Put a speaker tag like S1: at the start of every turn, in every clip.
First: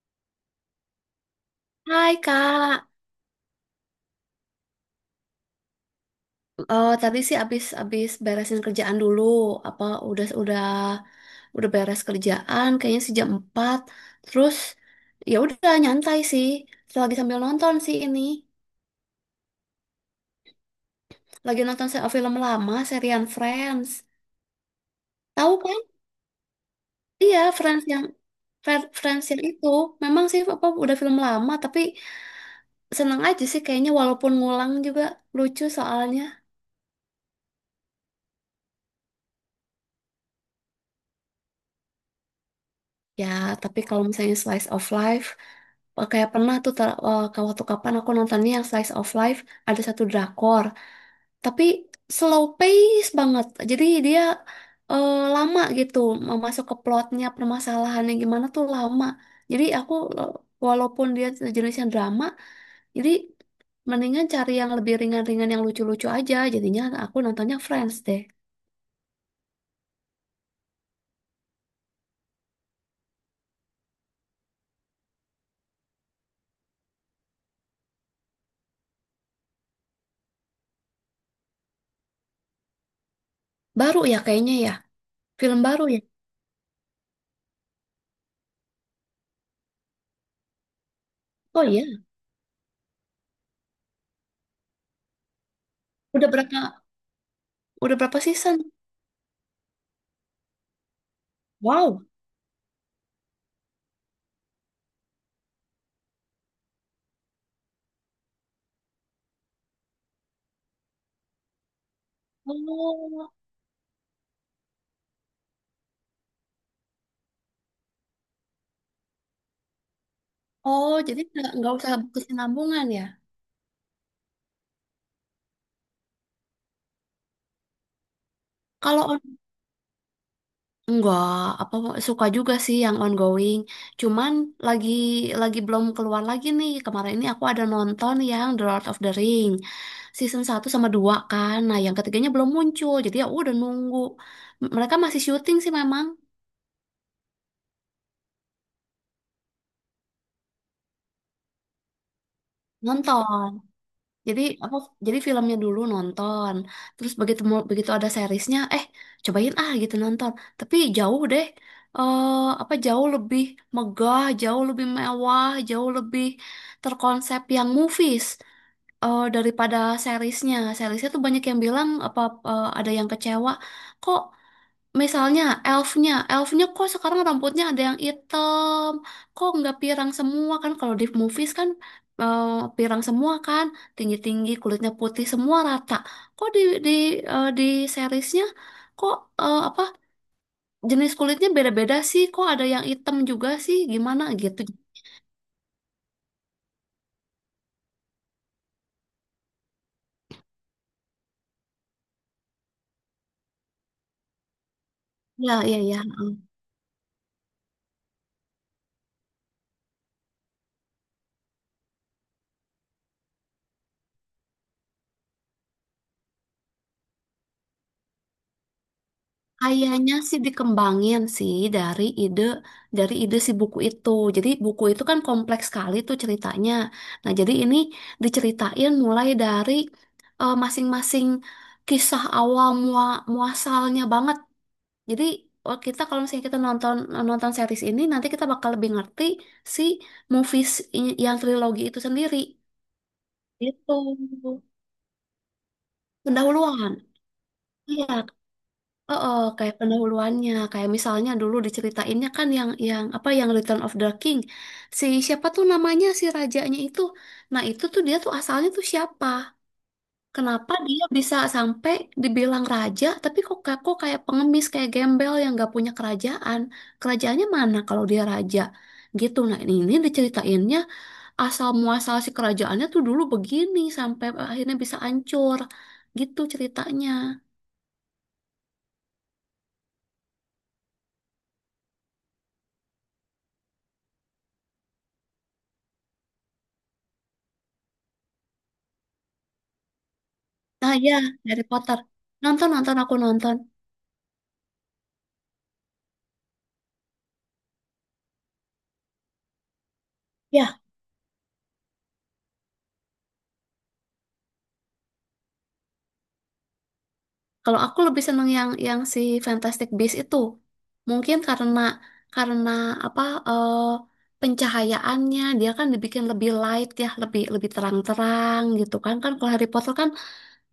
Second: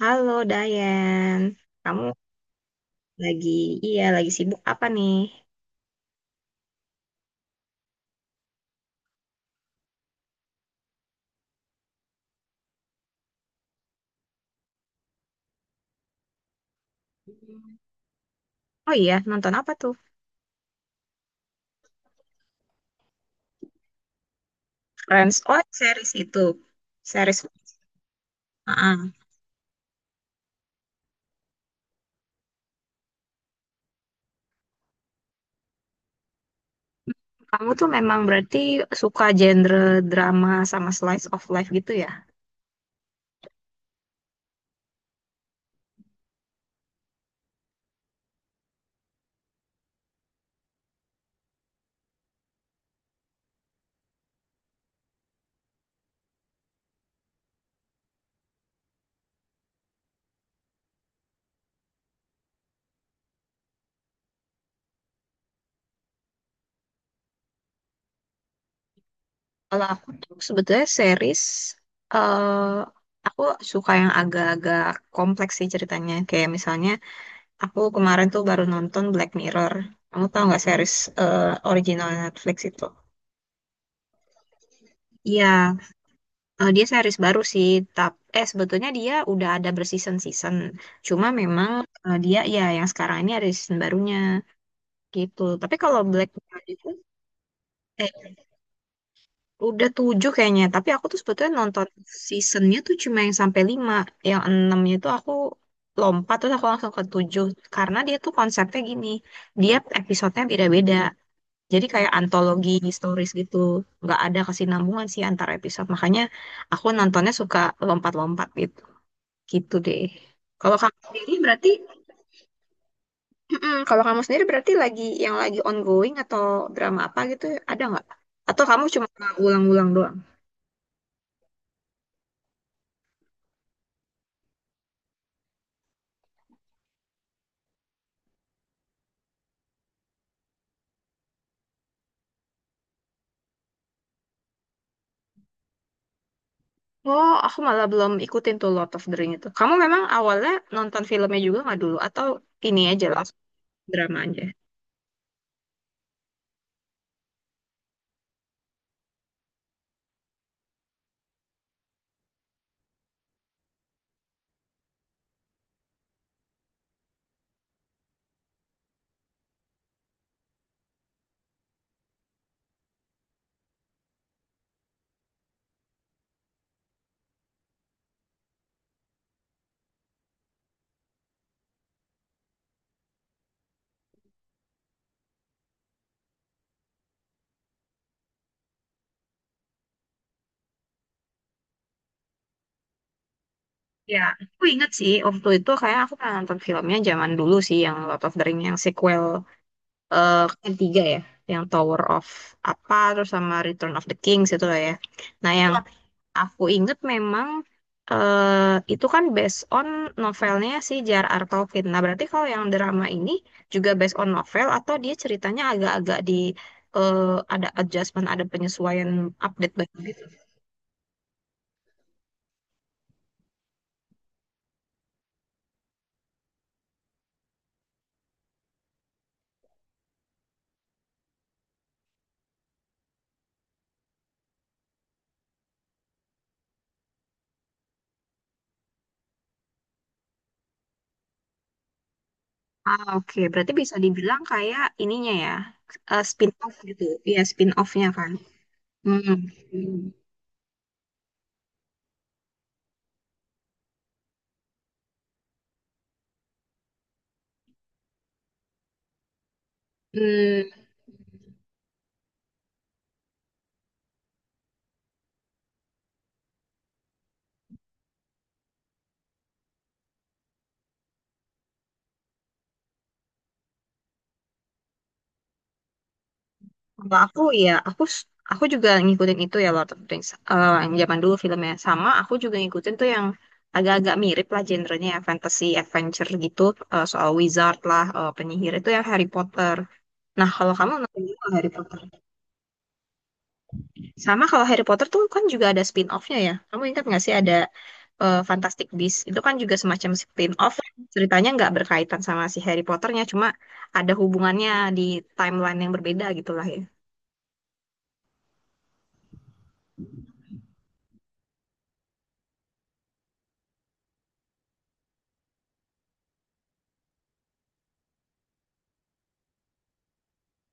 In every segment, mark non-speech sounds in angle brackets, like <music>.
S1: Halo Dayan, kamu
S2: Hai Kak.
S1: lagi, iya, lagi sibuk apa nih?
S2: Tadi sih abis abis beresin kerjaan dulu, apa udah udah udah beres kerjaan, kayaknya sih jam 4. Terus ya udah nyantai sih, lagi sambil nonton sih ini,
S1: Oh iya, nonton apa tuh?
S2: lagi nonton film lama, serian Friends.
S1: Friends,
S2: Tahu
S1: oh
S2: kan?
S1: series itu, series.
S2: Iya,
S1: Ah,
S2: Friends yang itu, memang sih apa udah film lama, tapi seneng aja sih kayaknya walaupun ngulang juga lucu soalnya.
S1: kamu tuh memang berarti suka genre drama sama slice of life gitu ya?
S2: Ya, tapi kalau misalnya slice of life, kayak pernah tuh waktu kapan aku nontonnya yang slice of life, ada satu drakor, tapi slow pace banget. Jadi dia lama gitu mau masuk ke plotnya, permasalahannya gimana tuh lama. Jadi aku eh, walaupun dia jenisnya drama, jadi mendingan cari yang lebih ringan-ringan yang lucu-lucu aja. Jadinya aku nontonnya Friends deh.
S1: Kalau aku tuh sebetulnya series, eh aku suka yang agak-agak kompleks sih ceritanya. Kayak misalnya aku kemarin tuh baru nonton Black Mirror. Kamu tau nggak series eh, original Netflix itu?
S2: Baru ya kayaknya ya, film
S1: Iya.
S2: baru ya.
S1: Dia series baru sih, tap eh sebetulnya dia udah ada berseason-season. Cuma
S2: Oh
S1: memang
S2: iya,
S1: dia ya yang sekarang ini ada season barunya gitu. Tapi kalau
S2: udah
S1: Black
S2: berapa
S1: Mirror itu
S2: udah berapa
S1: eh
S2: season?
S1: udah tujuh kayaknya. Tapi aku tuh sebetulnya nonton
S2: Wow.
S1: seasonnya tuh cuma yang sampai lima, yang enamnya itu aku lompat terus aku langsung ke tujuh karena dia tuh konsepnya gini, dia episodenya beda-beda. Jadi kayak antologi historis
S2: Oh,
S1: gitu, nggak ada kesinambungan sih antar episode. Makanya aku nontonnya suka lompat-lompat gitu. Gitu deh. Kalau
S2: oh,
S1: kamu
S2: jadi
S1: sendiri
S2: nggak
S1: berarti,
S2: nggak usah berkesinambungan ya?
S1: mm-mm, kalau kamu sendiri berarti lagi yang lagi ongoing atau drama apa gitu ada nggak? Atau kamu
S2: Kalau
S1: cuma
S2: on
S1: ulang-ulang doang?
S2: Enggak, apa suka juga sih yang ongoing. Cuman lagi lagi belum keluar lagi nih. Kemarin ini aku ada nonton yang The Lord of the Ring season 1 sama 2 kan. Nah, yang ketiganya belum muncul. Jadi ya udah nunggu. Mereka masih syuting sih memang.
S1: Oh, aku malah belum ikutin tuh Lord of the Ring itu. Kamu memang awalnya nonton filmnya juga nggak dulu? Atau ini aja langsung
S2: Nonton.
S1: drama
S2: Jadi
S1: aja?
S2: apa? Jadi filmnya dulu nonton, terus begitu ada seriesnya, cobain ah gitu nonton. Tapi jauh deh, eh apa jauh lebih megah, jauh lebih mewah, jauh lebih terkonsep yang movies, daripada seriesnya. Seriesnya tuh banyak yang bilang apa, ada yang kecewa, kok. Misalnya elfnya kok sekarang rambutnya ada yang hitam, kok nggak pirang semua kan? Kalau di movies kan, eh, pirang semua kan, tinggi-tinggi kulitnya putih semua rata. Kok di di seriesnya, kok apa jenis kulitnya beda-beda sih? Kok ada yang hitam juga sih?
S1: Ya,
S2: Gimana gitu?
S1: aku inget sih waktu itu kayak aku pernah nonton filmnya zaman dulu sih yang Lord of the Ring yang sequel ketiga ya, yang Tower of apa terus sama Return of the Kings itu lah ya. Nah,
S2: Ya,
S1: yang
S2: iya, iya.
S1: aku inget memang itu kan based on novelnya si J.R.R. Tolkien. Nah, berarti kalau yang drama ini juga based on novel atau dia ceritanya agak-agak di eh, ada adjustment, ada penyesuaian, update baru
S2: Kayaknya
S1: gitu.
S2: sih dikembangin sih dari ide si buku itu. Jadi buku itu kan kompleks sekali tuh ceritanya. Nah, jadi ini diceritain mulai dari, masing-masing kisah awal muasalnya banget. Jadi oh, kalau misalnya kita nonton nonton series ini nanti kita bakal lebih ngerti si movies, yang trilogi itu sendiri.
S1: Ah, oke. Berarti bisa
S2: Itu
S1: dibilang kayak ininya ya, spin-off
S2: pendahuluan.
S1: gitu. Iya,
S2: Iya.
S1: spin-off-nya kan.
S2: Oh,
S1: Hmm.
S2: oh, kayak pendahuluannya, kayak misalnya dulu diceritainnya kan yang apa yang Return of the King. Siapa tuh namanya si rajanya itu. Nah, itu tuh dia tuh asalnya tuh siapa?
S1: Hmm.
S2: Kenapa dia bisa sampai dibilang raja tapi kok kok kayak pengemis, kayak gembel yang gak punya kerajaan. Kerajaannya mana kalau dia raja? Gitu. Nah, ini diceritainnya asal muasal si kerajaannya tuh dulu begini sampai akhirnya bisa hancur. Gitu ceritanya.
S1: Kalau aku ya, aku juga ngikutin itu ya Lord of the Rings. Eh, yang zaman dulu filmnya sama, aku juga ngikutin tuh yang agak-agak mirip lah genrenya ya, fantasy adventure gitu, soal wizard lah, penyihir itu yang Harry Potter. Nah, kalau kamu
S2: Ah ya,
S1: nonton juga
S2: Harry
S1: Harry
S2: Potter.
S1: Potter.
S2: Nonton, nonton, aku nonton.
S1: Sama kalau Harry Potter tuh kan juga ada spin-off-nya ya. Kamu ingat nggak sih ada Fantastic Beasts? Itu kan juga semacam spin-off.
S2: Ya,
S1: Ceritanya nggak berkaitan sama si Harry Potternya, cuma ada hubungannya di timeline yang berbeda gitu lah ya.
S2: kalau aku lebih seneng yang si Fantastic Beasts itu. Mungkin karena apa, eh, pencahayaannya dia kan dibikin lebih light ya, lebih lebih terang-terang gitu kan. Kan kalau Harry Potter kan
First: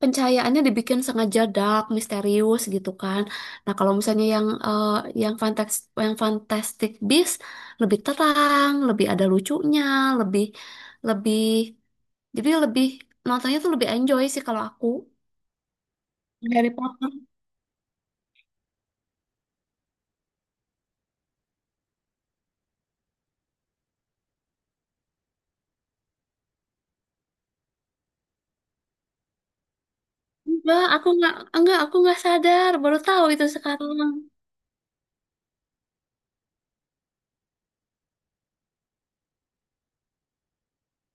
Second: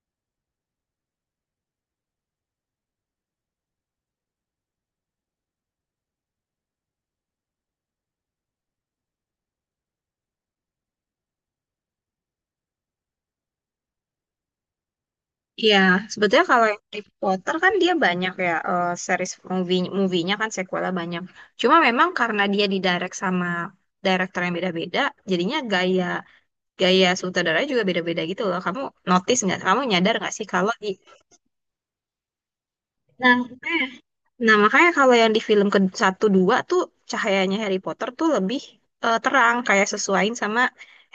S2: pencahayaannya dibikin sengaja dark, misterius gitu kan. Nah, kalau misalnya yang Fantastic Beasts lebih terang, lebih ada lucunya, lebih lebih jadi lebih nontonnya tuh lebih enjoy sih kalau aku.
S1: Iya, sebetulnya kalau
S2: Harry
S1: yang Harry
S2: Potter.
S1: Potter kan dia banyak ya, series movie movie-nya kan sequelnya banyak. Cuma memang karena dia didirect sama director yang beda-beda, jadinya gaya gaya sutradaranya juga beda-beda gitu loh. Kamu notice nggak? Kamu nyadar nggak sih kalau
S2: Enggak,
S1: di...
S2: aku nggak sadar, baru tahu
S1: Nah,
S2: itu
S1: eh,
S2: sekarang.
S1: nah, makanya kalau yang di film ke satu dua tuh cahayanya Harry Potter tuh lebih terang kayak sesuaiin sama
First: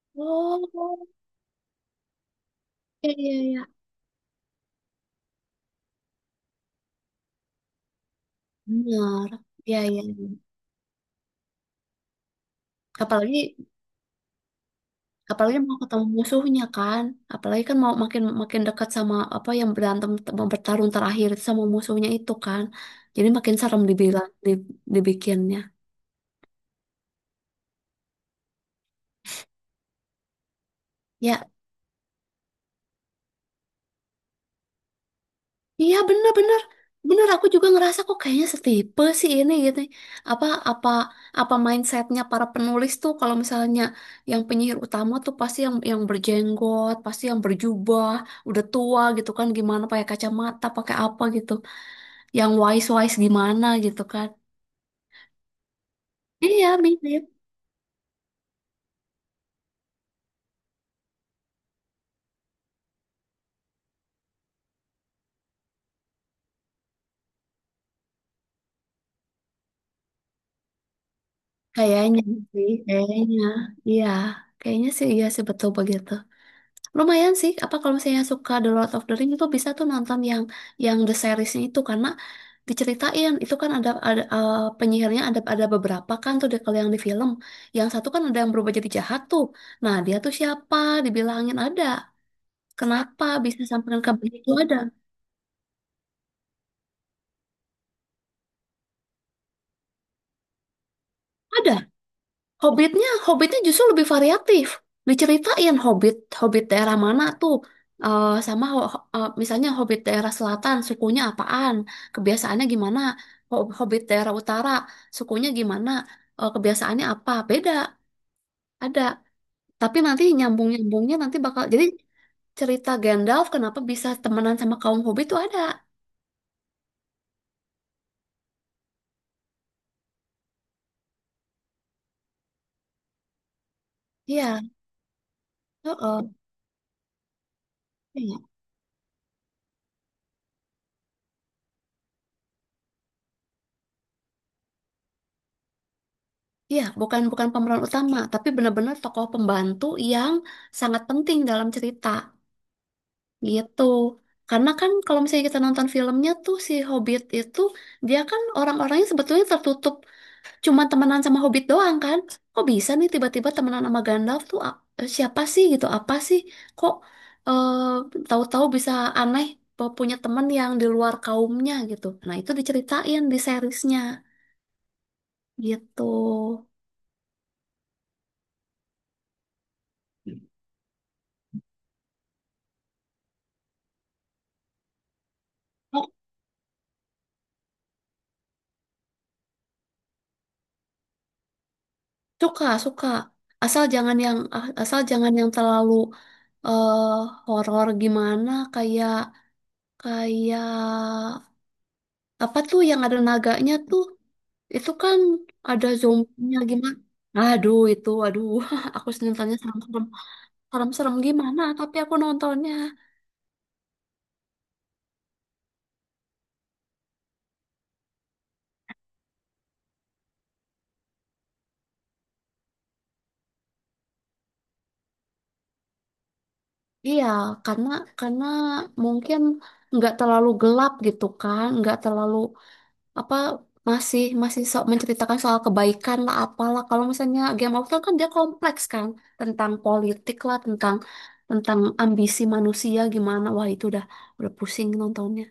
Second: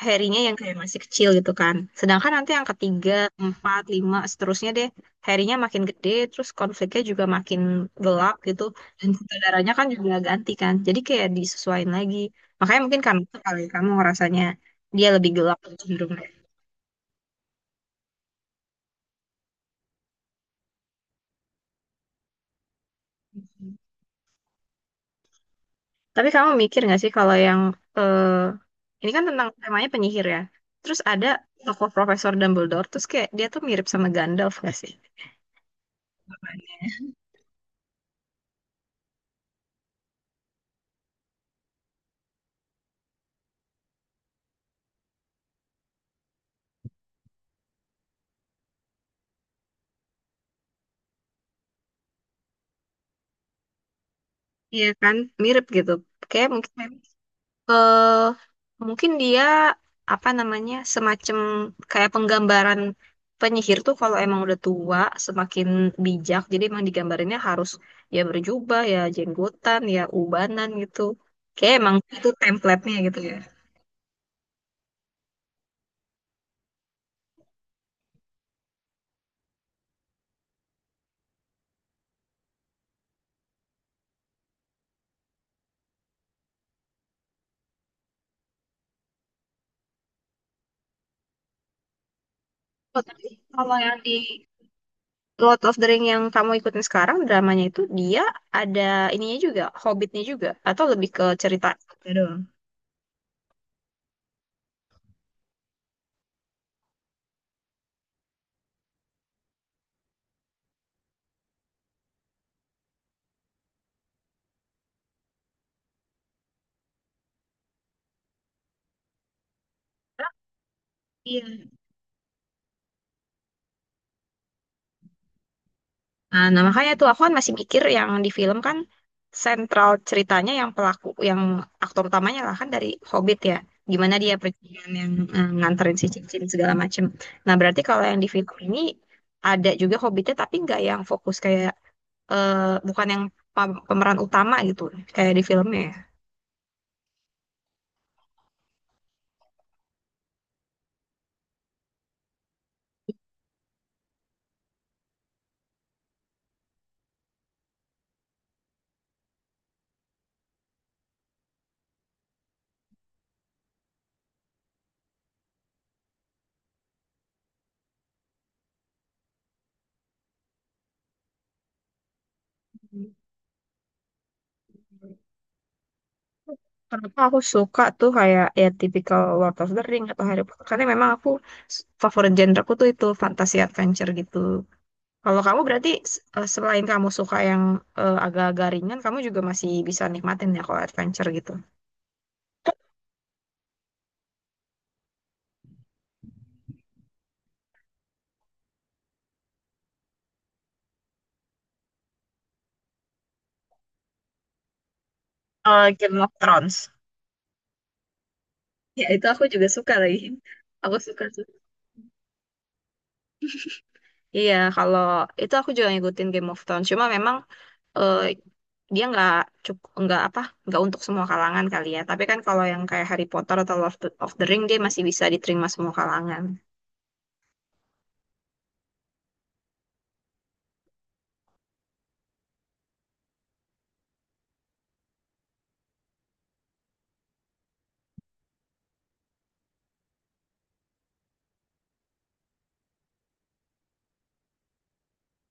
S1: Harry-nya yang kayak masih
S2: Oh.
S1: kecil gitu kan. Sedangkan nanti yang ketiga,
S2: Iya, iya, iya.
S1: empat, lima, seterusnya deh Harry-nya makin gede, terus konfliknya juga makin gelap gitu. Dan
S2: Benar.
S1: saudaranya
S2: Iya,
S1: kan
S2: iya.
S1: juga
S2: Iya.
S1: ganti kan. Jadi kayak disesuaiin lagi. Makanya mungkin karena itu kali
S2: Apalagi
S1: ya, kamu ngerasanya dia lebih gelap
S2: apalagi mau ketemu
S1: cenderung.
S2: musuhnya kan. Apalagi kan mau makin makin dekat sama apa yang berantem mau bertarung terakhir sama musuhnya itu kan. Jadi makin serem dibilang, dibikinnya.
S1: Tapi kamu mikir nggak sih kalau yang eh, ini kan tentang temanya penyihir ya. Terus ada
S2: Ya,
S1: tokoh Profesor Dumbledore, terus kayak dia tuh mirip sama Gandalf nggak sih?
S2: iya, bener-bener, aku juga ngerasa kok kayaknya setipe sih ini gitu, apa apa apa mindsetnya para penulis tuh kalau misalnya yang penyihir utama tuh pasti yang berjenggot, pasti yang berjubah, udah tua gitu kan, gimana pakai kacamata pakai apa gitu, yang wise wise gimana gitu kan.
S1: Iya kan, mirip gitu. Kayak mungkin
S2: Iya mirip.
S1: eh mungkin dia apa namanya semacam kayak penggambaran penyihir tuh kalau emang udah tua semakin bijak. Jadi emang digambarinnya harus ya berjubah, ya jenggotan, ya ubanan gitu. Kayak emang
S2: kayaknya
S1: itu
S2: sih
S1: template-nya gitu ya.
S2: kayaknya iya, kayaknya sih iya sih, betul begitu. Lumayan sih, apa kalau misalnya suka The Lord of the Rings itu bisa tuh nonton yang the seriesnya itu, karena diceritain itu kan penyihirnya ada beberapa kan tuh deh kalau yang di film. Yang satu kan ada yang berubah jadi jahat tuh. Nah, dia tuh siapa? Dibilangin ada.
S1: Oh, tapi
S2: Kenapa bisa
S1: kalau
S2: sampai
S1: yang
S2: ke
S1: di
S2: itu ada?
S1: Lord of the Ring yang kamu ikutin sekarang dramanya itu dia ada ininya juga, Hobbitnya juga atau lebih ke
S2: Ada.
S1: cerita ya doang.
S2: Hobbitnya justru lebih variatif. Diceritain Hobbit, Hobbit daerah mana tuh. Sama misalnya Hobbit daerah selatan, sukunya apaan, kebiasaannya gimana. Hobbit daerah utara, sukunya gimana, kebiasaannya apa. Beda, ada. Tapi nanti
S1: Ah,
S2: nyambung-nyambungnya nanti
S1: iya.
S2: bakal, jadi cerita Gandalf kenapa bisa temenan sama kaum Hobbit tuh ada.
S1: Nah, nah, makanya tuh aku kan masih mikir yang di film kan sentral ceritanya yang pelaku yang aktor utamanya lah kan dari Hobbit ya. Gimana dia
S2: Iya,
S1: perjalanan yang nganterin si
S2: heeh.
S1: cincin segala macem. Nah, berarti kalau yang di film
S2: Iya,
S1: ini ada juga Hobbitnya tapi nggak yang fokus kayak eh, bukan yang pemeran utama gitu kayak di filmnya
S2: Iya, bukan bukan pemeran utama, tapi benar-benar tokoh pembantu yang sangat penting dalam cerita. Gitu. Karena kan kalau misalnya kita nonton filmnya tuh si Hobbit itu, dia kan orang-orangnya sebetulnya tertutup, cuman temenan sama Hobbit doang kan. Kok bisa nih tiba-tiba temenan sama Gandalf tuh, siapa sih gitu? Apa sih? Kok tahu-tahu bisa aneh, punya temen yang di luar kaumnya gitu. Nah, itu
S1: ya.
S2: diceritain di seriesnya gitu.
S1: Kenapa aku suka tuh kayak ya tipikal Lord of the Ring atau Harry Potter karena memang aku favorit genreku tuh itu fantasy adventure gitu. Kalau kamu berarti
S2: Oh.
S1: selain kamu suka yang agak-agak ringan, kamu juga masih bisa nikmatin ya kalau adventure gitu.
S2: Suka, suka. Asal jangan yang terlalu eh horor gimana, kayak. Kayak apa tuh yang ada naganya tuh? Itu kan ada
S1: Eh, Game of
S2: zombinya
S1: Thrones.
S2: gimana? Aduh itu, aduh, <laughs>
S1: Ya
S2: aku
S1: itu aku
S2: nontonnya
S1: juga suka
S2: serem-serem,
S1: lagi. <laughs> Aku
S2: serem-serem
S1: suka tuh.
S2: gimana? Tapi aku nontonnya,
S1: Iya, kalau itu aku juga ngikutin Game of Thrones. Cuma memang eh, dia nggak cukup, nggak apa, nggak untuk semua kalangan kali ya, tapi kan kalau yang kayak Harry Potter atau Lord of the Ring dia masih bisa diterima semua kalangan.
S2: iya, karena karena mungkin nggak terlalu gelap gitu kan, nggak terlalu apa masih masih so, menceritakan soal kebaikan lah apalah. Kalau misalnya Game of Thrones kan dia kompleks kan, tentang politik lah, tentang tentang ambisi manusia gimana? Wah itu udah pusing nontonnya.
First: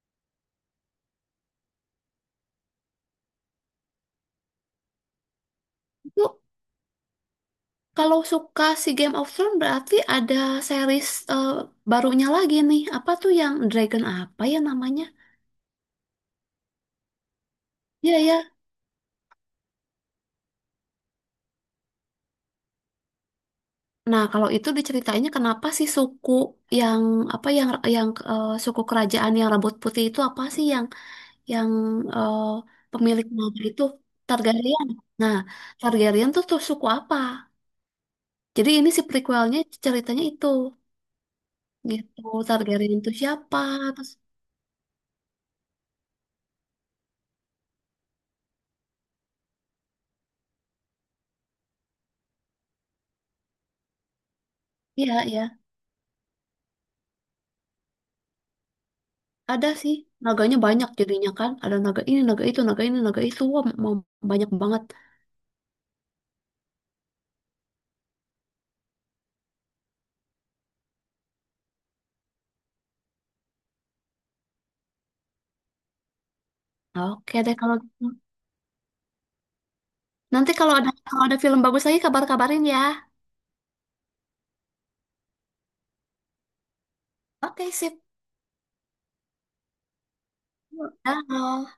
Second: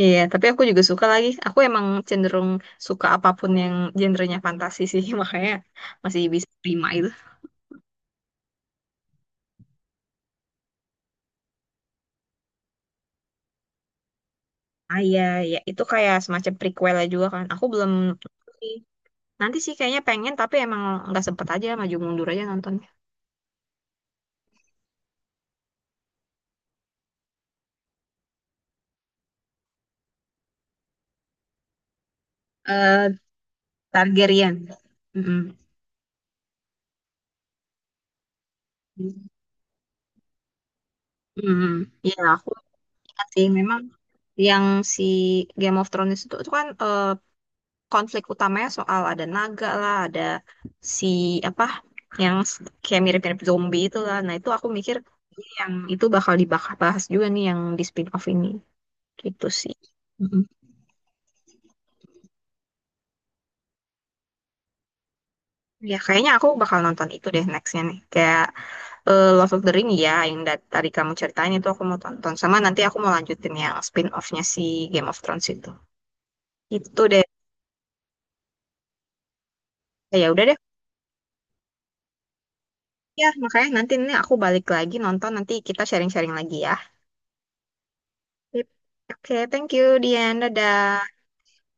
S1: Iya tapi aku juga suka lagi, aku emang cenderung suka apapun yang genrenya fantasi sih, <laughs> makanya masih
S2: Lu
S1: bisa terima itu.
S2: kalau suka si Game of Thrones berarti ada series, eh, barunya lagi nih. Apa tuh yang Dragon apa ya
S1: Ah
S2: namanya?
S1: iya, ya itu kayak semacam prequelnya juga kan. Aku belum,
S2: Iya ya.
S1: nanti sih kayaknya pengen tapi emang nggak sempet aja, maju mundur aja nontonnya.
S2: Nah, kalau itu diceritainnya kenapa sih suku yang apa suku kerajaan yang rambut putih itu apa sih yang eh,
S1: eh
S2: pemilik nama itu
S1: Targaryen.
S2: Targaryen. Nah,
S1: Mm-mm.
S2: Targaryen tuh tuh suku apa? Jadi ini si prequelnya ceritanya itu
S1: Mm-mm. Ya
S2: gitu.
S1: aku
S2: Targaryen itu
S1: ingat sih
S2: siapa?
S1: memang
S2: Terus
S1: yang si Game of Thrones itu kan konflik utamanya soal ada naga lah, ada si apa yang kayak mirip-mirip zombie itu lah. Nah, itu aku mikir
S2: iya ya.
S1: ini yang itu bakal dibahas juga nih yang di spin-off ini. Gitu
S2: Ada
S1: sih.
S2: sih,
S1: Mm-mm.
S2: naganya banyak jadinya kan. Ada naga ini, naga itu, naga ini, naga itu. Wah, mau banyak banget.
S1: Ya, kayaknya aku bakal nonton itu deh nextnya nih. Kayak Love of the Ring ya, yang tadi kamu ceritain itu aku mau tonton. Sama nanti aku mau lanjutin yang spin-off-nya si Game of Thrones itu. Itu deh.
S2: Oke deh kalau gitu.
S1: Ya udah
S2: Nanti
S1: deh.
S2: kalau ada film bagus lagi, kabar-kabarin ya.
S1: Ya, makanya nanti ini aku balik lagi nonton, nanti kita sharing-sharing lagi ya.
S2: Oke, sip.
S1: Yep. Oke, thank you, Dian. Dadah.
S2: Dah.